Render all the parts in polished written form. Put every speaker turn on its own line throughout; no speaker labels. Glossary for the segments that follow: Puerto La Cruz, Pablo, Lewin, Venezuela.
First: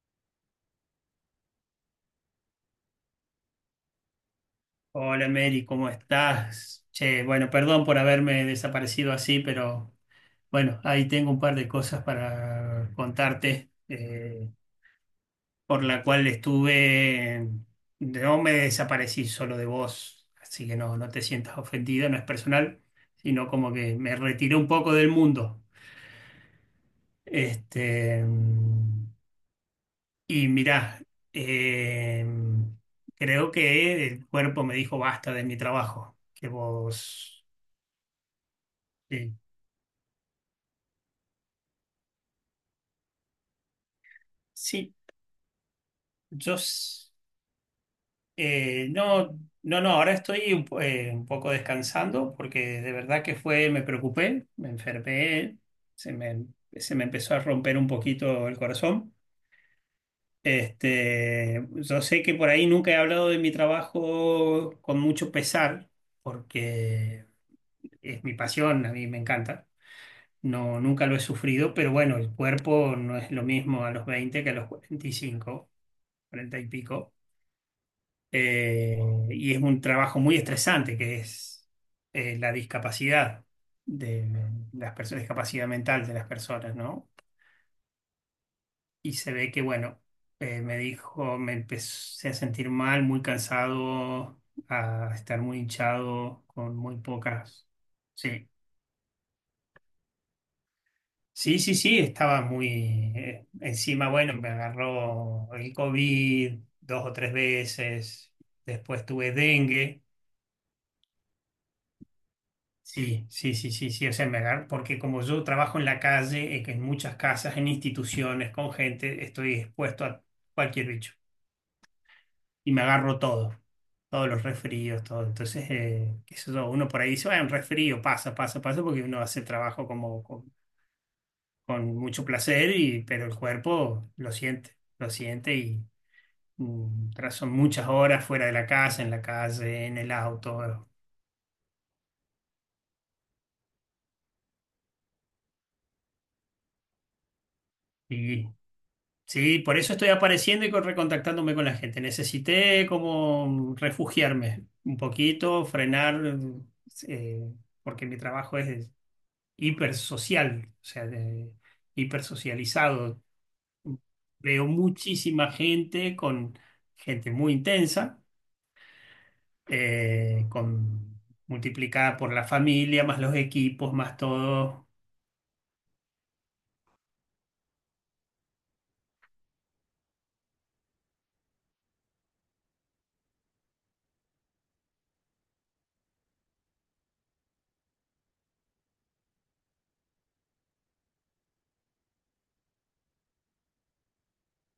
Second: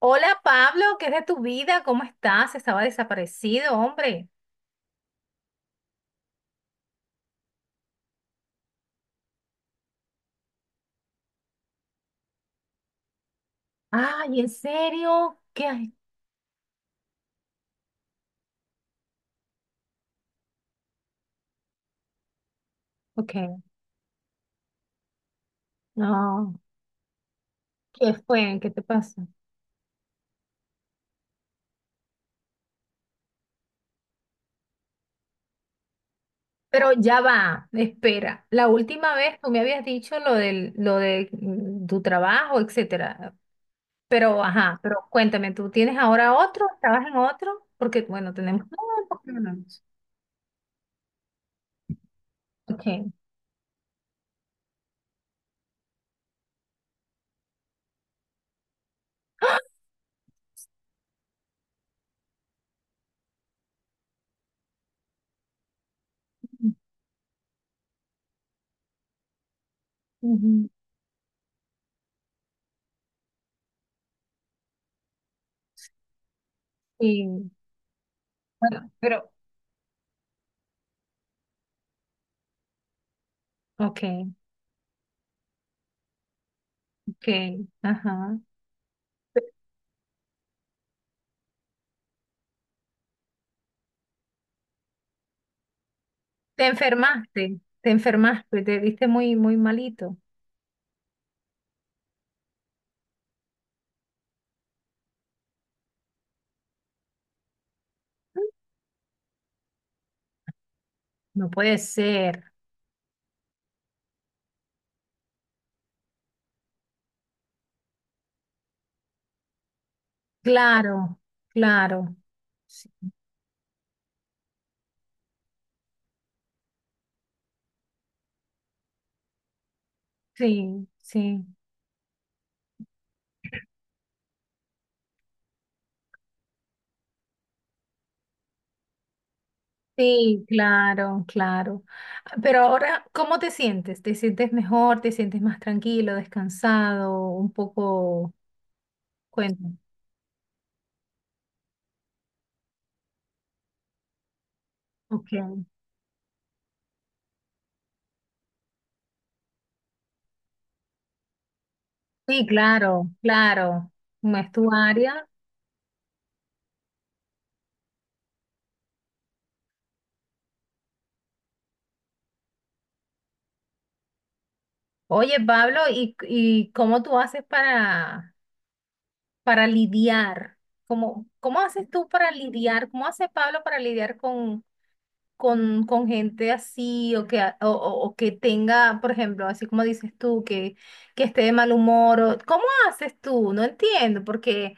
Hola Pablo, ¿qué es de tu vida? ¿Cómo estás? Estaba desaparecido, hombre.
Hola Mary, ¿cómo estás? Che, bueno, perdón por haberme desaparecido así, pero bueno, ahí tengo un par de cosas para contarte,
Ay, ¿en serio? ¿Qué
por
hay?
la cual estuve, no me desaparecí solo de vos, así que no, no te sientas ofendida, no es personal, sino
Ok,
como que me retiré un poco del mundo.
no. ¿Qué
Este,
fue? ¿Qué te pasa?
y mirá, eh, creo que el cuerpo me dijo basta de mi trabajo, que
Pero ya
vos...
va, espera. La última
Sí.
vez tú me habías dicho lo del, lo de tu trabajo, etcétera. Pero, ajá,
Sí,
pero cuéntame, ¿tú tienes ahora
yo
otro? ¿Estabas
s-
en otro? Porque, bueno, tenemos. No, ¿por qué no?
no, no,
Hablamos.
no, ahora estoy un poco descansando porque de
Ok.
verdad que fue, me preocupé, me enfermé, se me, se me empezó a romper un poquito el corazón. Este, yo sé que por ahí nunca he hablado de mi trabajo con mucho pesar porque es mi pasión, a mí me encanta.
Ujú.
No, nunca lo he sufrido, pero bueno, el cuerpo no es lo mismo a los 20 que a los 45, 40 y pico.
Sí. Bueno,
eh,
pero,
y es un trabajo muy estresante, que es la discapacidad
ok,
de las personas, discapacidad mental de las personas, ¿no?
ok, ajá.
Y se ve que, bueno, me dijo, me empecé a sentir mal, muy cansado, a estar muy hinchado,
Te
con muy
enfermaste,
pocas.
te
Sí.
enfermaste, te viste muy, muy malito.
Sí, sí, sí, estaba muy encima, bueno, me agarró el COVID dos o tres veces, después tuve dengue.
No puede ser.
Sí, sí, sí, sí, sí, o sea, porque como yo trabajo en la calle, que en muchas casas, en instituciones, con gente, estoy expuesto a cualquier bicho
Claro, claro.
y me
Sí,
agarro todo, todos los resfríos, todo. Entonces, qué sé yo, uno por ahí dice, bueno, un resfrío pasa, pasa, pasa, porque uno hace trabajo como
sí, sí,
con mucho placer, y, pero el cuerpo lo siente y tras son muchas horas fuera de la casa, en la calle, en el
sí,
auto,
claro, claro. Pero ahora, ¿cómo te sientes? ¿Te sientes mejor? ¿Te sientes más tranquilo, descansado? Un poco,
y. Sí,
cuéntame.
por eso estoy apareciendo y recontactándome con la gente. Necesité como refugiarme un
Ok.
poquito, frenar, eh, porque mi trabajo es hipersocial, o sea,
Sí, claro,
hipersocializado.
claro. No es
Veo
tu área.
muchísima gente con gente muy intensa, con multiplicada por la familia, más los equipos, más todo.
Oye, Pablo, ¿y cómo tú haces para lidiar? ¿Cómo, cómo haces tú para lidiar? ¿Cómo hace Pablo para lidiar con gente así o que, a- o que tenga, por ejemplo, así como dices tú, que esté de mal humor? O- ¿cómo haces tú? No entiendo, porque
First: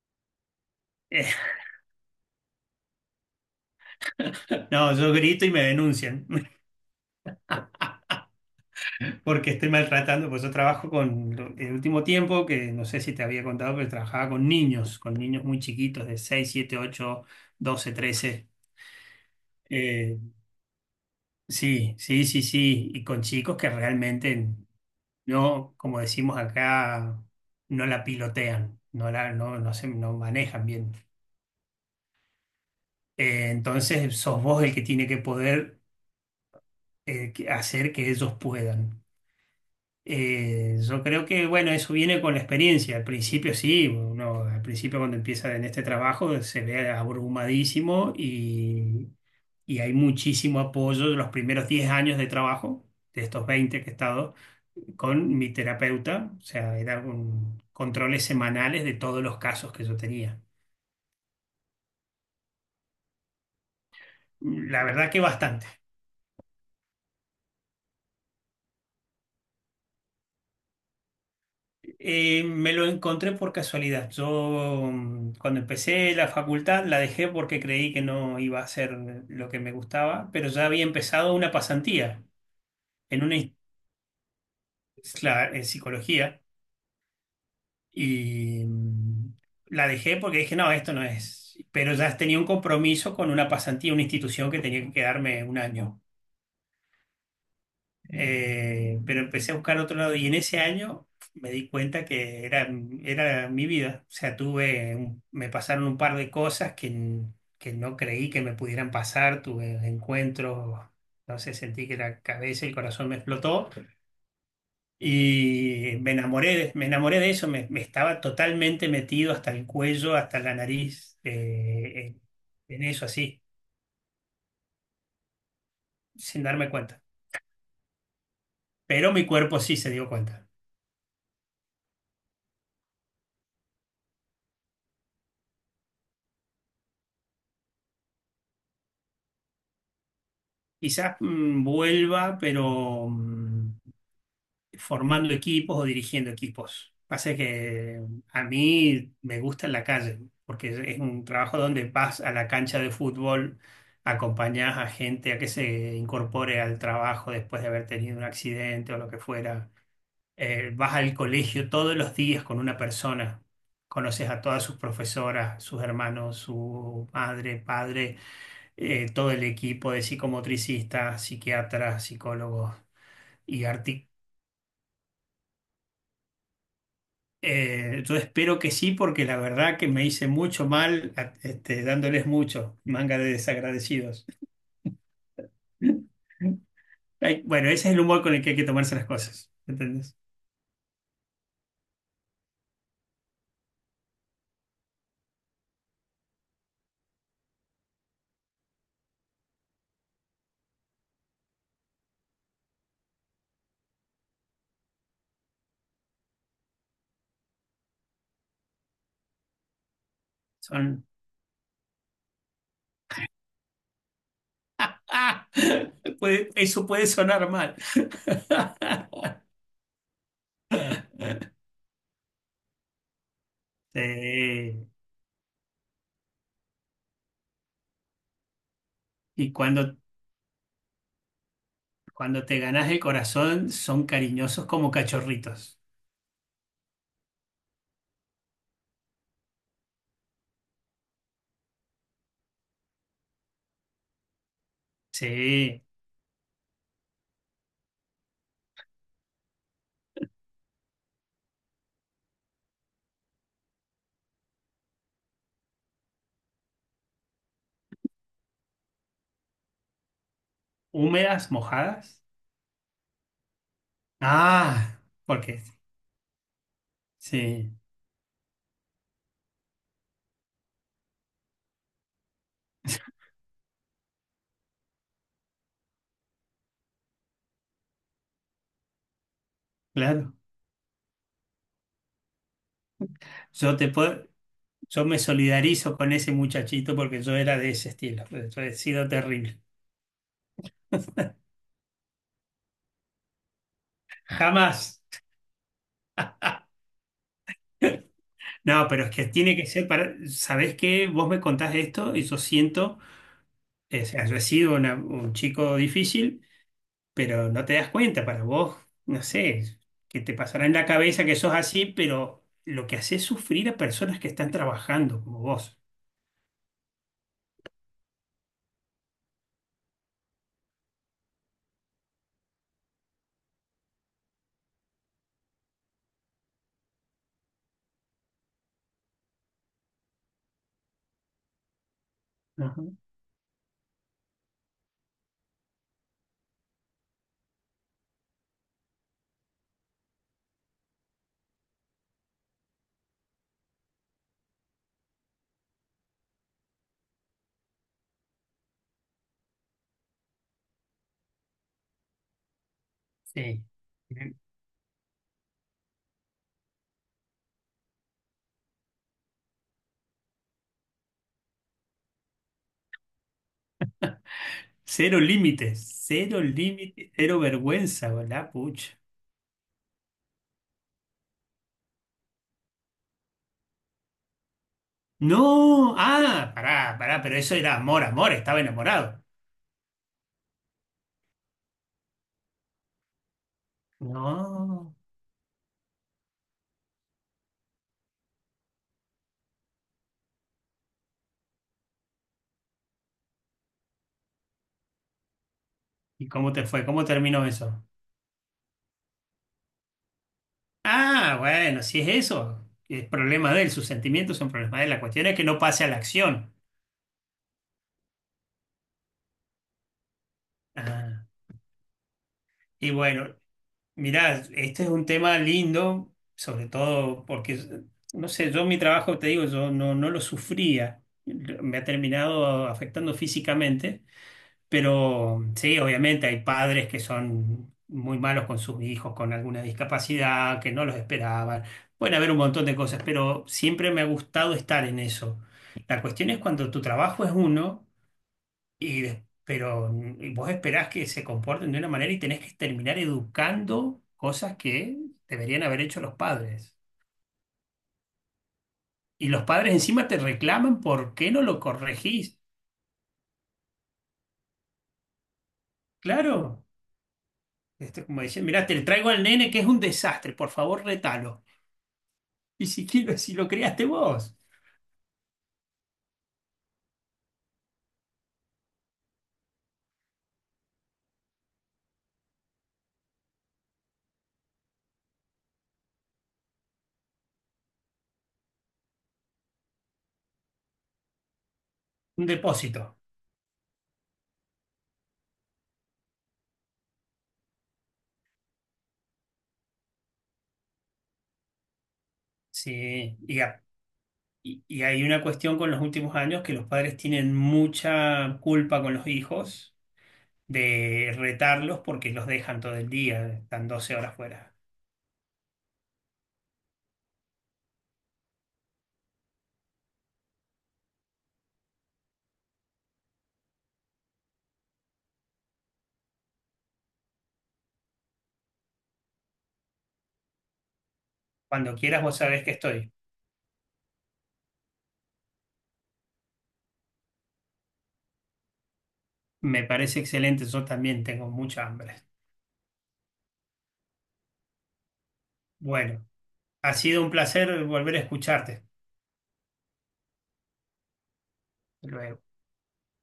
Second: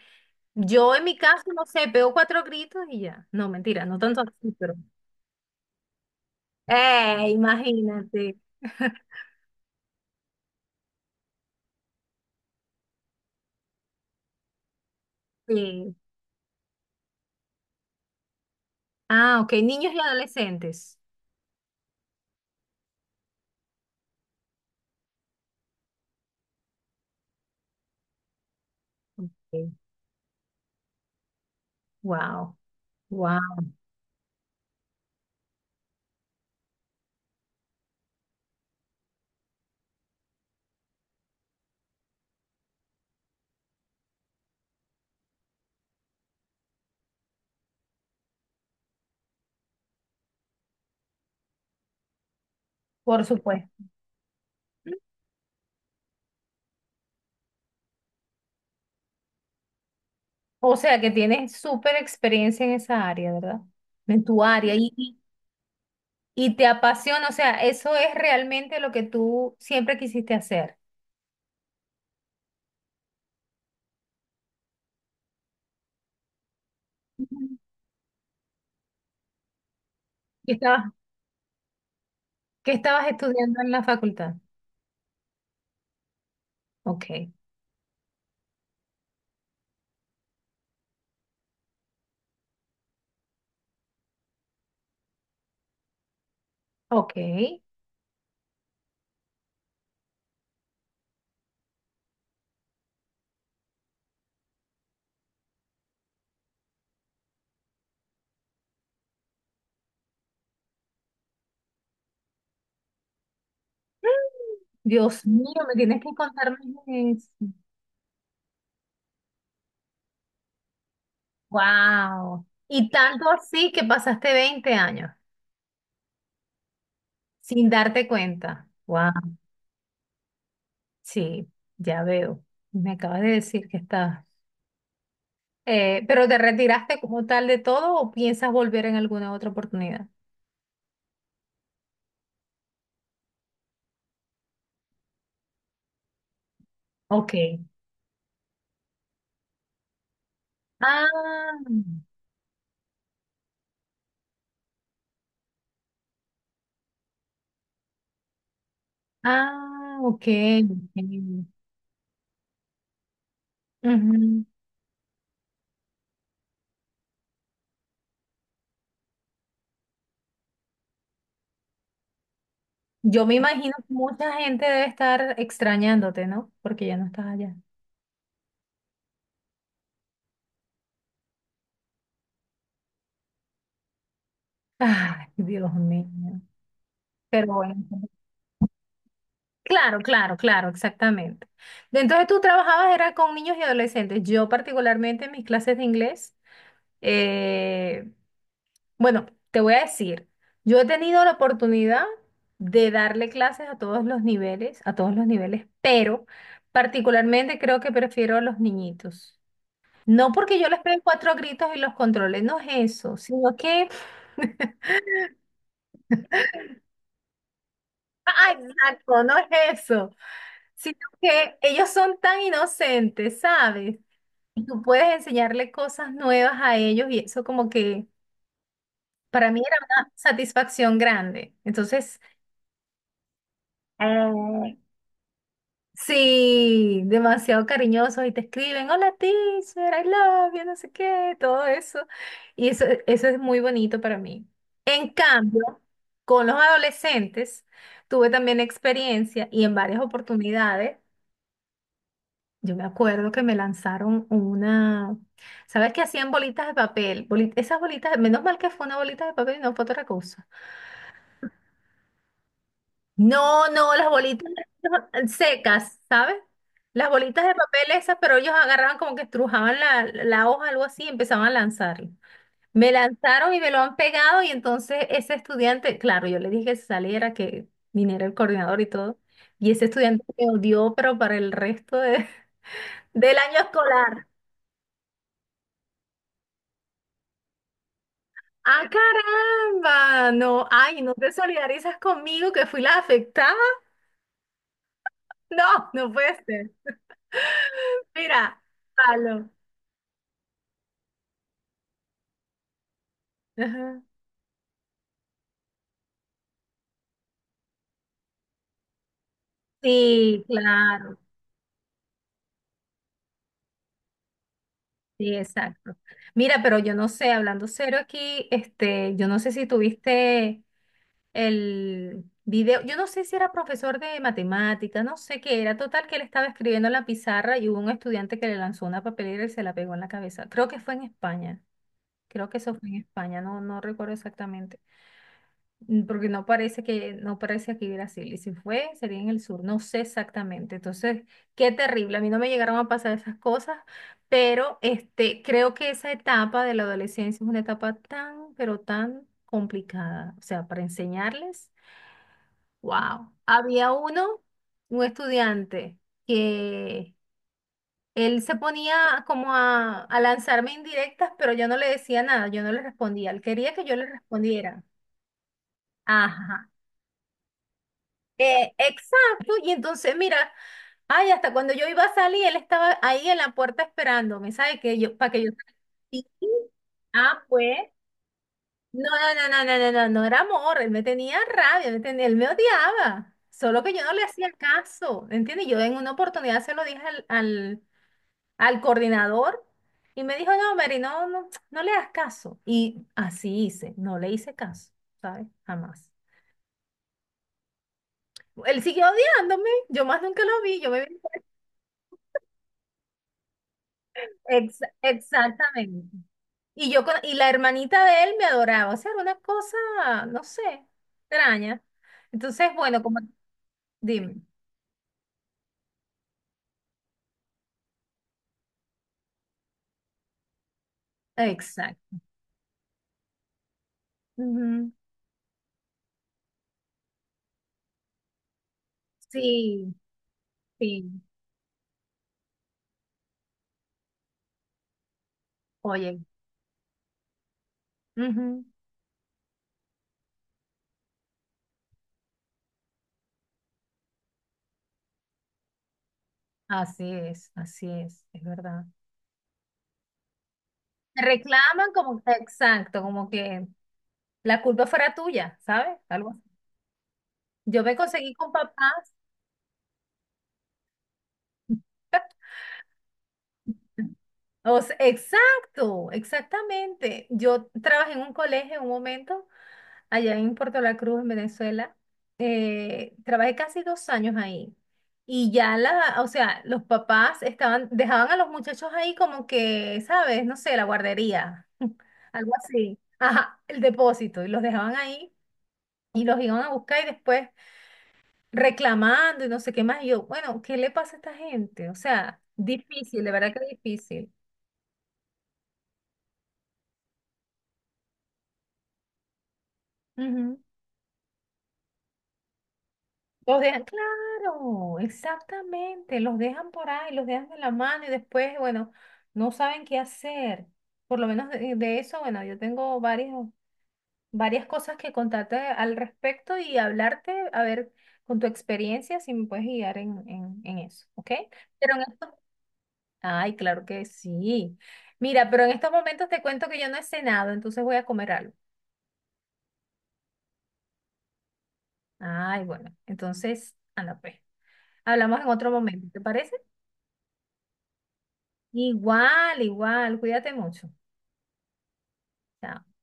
yo en mi caso, no sé, pego cuatro gritos y ya. No, mentira, no tanto así, pero...
No, yo grito y me denuncian.
¡Eh, imagínate!
Porque estoy maltratando, pues yo trabajo con, el último tiempo, que no sé si te había contado, pero trabajaba con niños muy
Sí.
chiquitos, de 6, 7, 8, 12, 13.
Ah, ok, niños y
Eh,
adolescentes.
sí, sí, sí, sí, y con chicos que realmente no, como decimos acá, no la pilotean, no, no manejan bien.
Wow, wow,
Entonces sos vos el que tiene que poder hacer que ellos puedan. Yo creo que, bueno, eso viene con la experiencia. Al principio sí, uno al principio cuando empieza en este trabajo se ve abrumadísimo y hay muchísimo apoyo de los primeros 10 años de trabajo, de
por
estos 20
supuesto.
que he estado, con mi terapeuta. O sea, eran controles semanales de todos los casos que yo tenía.
O sea que tienes súper experiencia en esa área, ¿verdad? En tu área
La verdad que
y te apasiona, o sea, eso es realmente lo que tú siempre quisiste hacer.
Me lo encontré por casualidad. Yo cuando empecé la facultad la dejé
Ujú.
porque creí que no iba a ser lo que me gustaba, pero
¿Qué
ya había
estabas,
empezado una pasantía
qué estabas
en una ins-
estudiando en la facultad?
cla- en psicología
Ok,
y la dejé porque dije, no, esto no es. Pero ya tenía un compromiso con una pasantía, una institución que tenía que quedarme un año.
ok.
Pero empecé a buscar otro lado y en ese año me di cuenta que era mi vida. O sea, me pasaron un par de cosas que, que no creí que me pudieran pasar. Tuve encuentros, no sé, sentí que la cabeza y el corazón me explotó
Dios mío, me
y
tienes
me
que contar
enamoré,
más
me
de
enamoré
eso.
de eso. Me estaba totalmente metido hasta el cuello, hasta la nariz, en
Wow. Y
eso
tanto
así,
así que pasaste 20 años
sin darme cuenta.
sin darte cuenta. Wow.
Pero mi cuerpo sí se dio cuenta.
Sí, ya veo. Me acabas de decir que estabas. ¿Pero te retiraste como tal de todo o piensas volver en alguna otra oportunidad?
Quizás vuelva, pero formando equipos o dirigiendo equipos.
Ok.
Pasa que a mí me gusta en la calle, porque es un trabajo
Ah,
donde vas a la cancha de fútbol, acompañás a gente a que se incorpore al trabajo después de haber tenido un accidente o lo que fuera.
ah, ok,
Vas al
ok.
colegio todos los días con una persona, conoces a
Ujú.
todas sus profesoras, sus hermanos, su madre, padre, todo el equipo de psicomotricistas, psiquiatras, psicólogos
Yo me
y
imagino que
arti
mucha gente debe estar extrañándote, ¿no? Porque ya no estás allá.
yo espero que sí, porque la verdad que me hice mucho mal, este, dándoles mucho, manga de desagradecidos.
Ay, Dios mío.
Ay,
Pero
bueno,
bueno.
ese es el humor con el que hay que tomarse las cosas,
Claro,
¿entendés?
claro, claro, exactamente. Entonces tú trabajabas era con niños y adolescentes. Yo particularmente en mis clases de inglés eh, bueno, te voy a decir, yo he tenido la oportunidad de darle clases a todos los niveles, a todos los niveles, pero particularmente creo que prefiero a los niñitos. No porque yo les pegue
Son...
cuatro gritos y los controle, no es eso, sino que,
¡Ah! Eso puede sonar mal.
ah, exacto, no es eso, sino que ellos son tan inocentes, ¿sabes? Y tú
Sí.
puedes enseñarle cosas nuevas a ellos y eso como que para
Y
mí era una satisfacción grande. Entonces...
cuando te ganas el corazón, son cariñosos
Eh,
como cachorritos.
sí, demasiado cariñosos y te escriben, hola teacher, I love you, no sé qué, todo eso. Y eso, eso es muy bonito para mí. En cambio,
Sí.
con los adolescentes tuve también experiencia y en varias oportunidades, yo me acuerdo que me lanzaron una, ¿sabes qué hacían bolitas de papel? Boli- esas bolitas, menos mal que fue una bolita de papel y no fue otra cosa.
¿Húmedas, mojadas?
No, no, las bolitas
Ah, porque
secas, ¿sabes? Las bolitas de
sí,
papel esas, pero ellos agarraban como que estrujaban la hoja, algo así, y empezaban a lanzarlo. Me lanzaron y me lo han pegado y entonces ese estudiante, claro, yo le dije que se saliera, que viniera el coordinador y todo, y ese estudiante
claro.
me odió, pero para el resto de- del año
Yo te
escolar.
puedo, yo me solidarizo con ese muchachito porque yo era de ese estilo. Yo he
¡Ah,
sido terrible.
caramba! No, ay, ¿no te solidarizas conmigo que fui la afectada?
Jamás.
No, no puede ser. Mira,
No, pero es que
palo.
tiene que ser para. ¿Sabés qué? Vos me contás esto y yo siento,
Ajá.
o sea, yo he sido un chico difícil, pero no te das cuenta. Para vos, no sé, que te
Sí,
pasará en la
claro,
cabeza que sos así, pero lo que haces es sufrir a personas que están trabajando
sí,
como vos.
exacto. Mira, pero yo no sé, hablando serio aquí, este, yo no sé si tuviste el video, yo no sé si era profesor de matemática. No sé qué era, total que él estaba escribiendo en la pizarra y hubo un estudiante que le lanzó una papelera y se la pegó en la cabeza. Creo que fue en España, creo que eso
Ajá.
fue en España, no, no recuerdo exactamente. Porque no parece que, no parece aquí Brasil. Y si fue, sería en el sur. No sé exactamente. Entonces, qué terrible. A mí no me llegaron a pasar esas cosas, pero este, creo que esa etapa de la adolescencia es una etapa tan, pero tan complicada. O sea, para enseñarles, wow.
Sí.
Había uno, un estudiante, que él se ponía como a lanzarme indirectas, pero yo no le decía nada, yo no le respondía. Él quería que yo le respondiera.
Cero límites, cero
Ajá.
límites, cero vergüenza, ¿verdad? Pucha.
Exacto, y entonces mira, ay, hasta cuando yo iba a salir, él estaba ahí en la puerta esperándome, ¿sabe? Que yo, para que yo
No,
salí.
ah, pará, pará, pero
Ah,
eso era
pues.
amor, amor, estaba enamorado.
No, no, no, no, no, no, no, no era amor, él me tenía rabia, me tenía- él me odiaba, solo que yo no le hacía
No.
caso, ¿entiendes? Yo en una oportunidad se lo dije al, al, al coordinador y me dijo, no, Mary, no, no, no le hagas caso. Y así hice, no le hice caso, ¿sabes? Jamás.
¿Y cómo te fue? ¿Cómo terminó eso?
Él siguió odiándome, yo más nunca lo vi, yo me.
Ah, bueno, si es eso, es problema de él, sus sentimientos son
Ex-
problemas de él, la cuestión es que no pase a la
exactamente.
acción.
Y yo con- y la hermanita de él me adoraba, o sea, era una cosa, no sé,
Ah,
extraña. Entonces,
y
bueno, como
bueno,
dime,
mirá, este es un tema lindo, sobre todo porque, no sé, yo mi trabajo, te digo, yo no, no lo sufría, me ha
exacto.
terminado afectando físicamente.
Ujú.
Pero sí, obviamente hay padres que son muy malos con sus hijos, con alguna
Sí,
discapacidad, que no los
sí,
esperaban. Pueden haber un montón de cosas, pero siempre me ha gustado estar en eso. La
oye,
cuestión es cuando tu trabajo es uno,
ujú.
y, pero vos esperás que se comporten de una manera y tenés que terminar educando cosas que deberían haber hecho los padres.
Así es verdad.
Y los padres encima te reclaman por
Te
qué no lo
reclaman como,
corregís.
exacto, como que la culpa fuera tuya, ¿sabes? Algo así.
Claro,
Yo me
esto es como
conseguí
dicen,
con
mirá, te traigo
papás.
al nene que es un desastre, por favor, retalo. Y si, si lo creaste vos,
O sea, exacto, exactamente. Yo trabajé en un colegio en un momento allá en Puerto La Cruz, en Venezuela. Trabajé casi 2 años ahí. Y ya la, o sea, los papás estaban, dejaban a los muchachos ahí como que, ¿sabes? No sé, la guardería,
un
algo
depósito.
así. Ajá, el depósito. Y los dejaban ahí y los iban a buscar y después reclamando y no sé qué más. Y yo, bueno, ¿qué le pasa a esta gente? O sea,
Sí,
difícil, de
y,
verdad que
a-
difícil.
y hay una cuestión con los últimos años que los padres tienen mucha culpa con los hijos
Ujú.
de retarlos porque los dejan todo el día,
Los
están
dejan,
12 horas fuera.
claro, exactamente, los dejan por ahí, los dejan de la mano y después, bueno, no saben qué hacer. Por lo menos de eso, bueno, yo tengo varias, varias cosas que contarte al respecto y hablarte, a ver, con tu experiencia, si me puedes guiar en eso, ¿ok?
Cuando
Pero en
quieras, vos
estos,
sabés que estoy.
ay, claro que sí. Mira, pero en estos momentos te cuento que yo no he cenado, entonces voy a comer algo.
Me parece excelente, yo también tengo mucha hambre.
Ay, bueno, entonces, anda pues. Hablamos en otro momento,
Bueno,
¿te parece?
ha sido un placer volver a escucharte.
Igual, igual, cuídate mucho.
Luego.
Chao.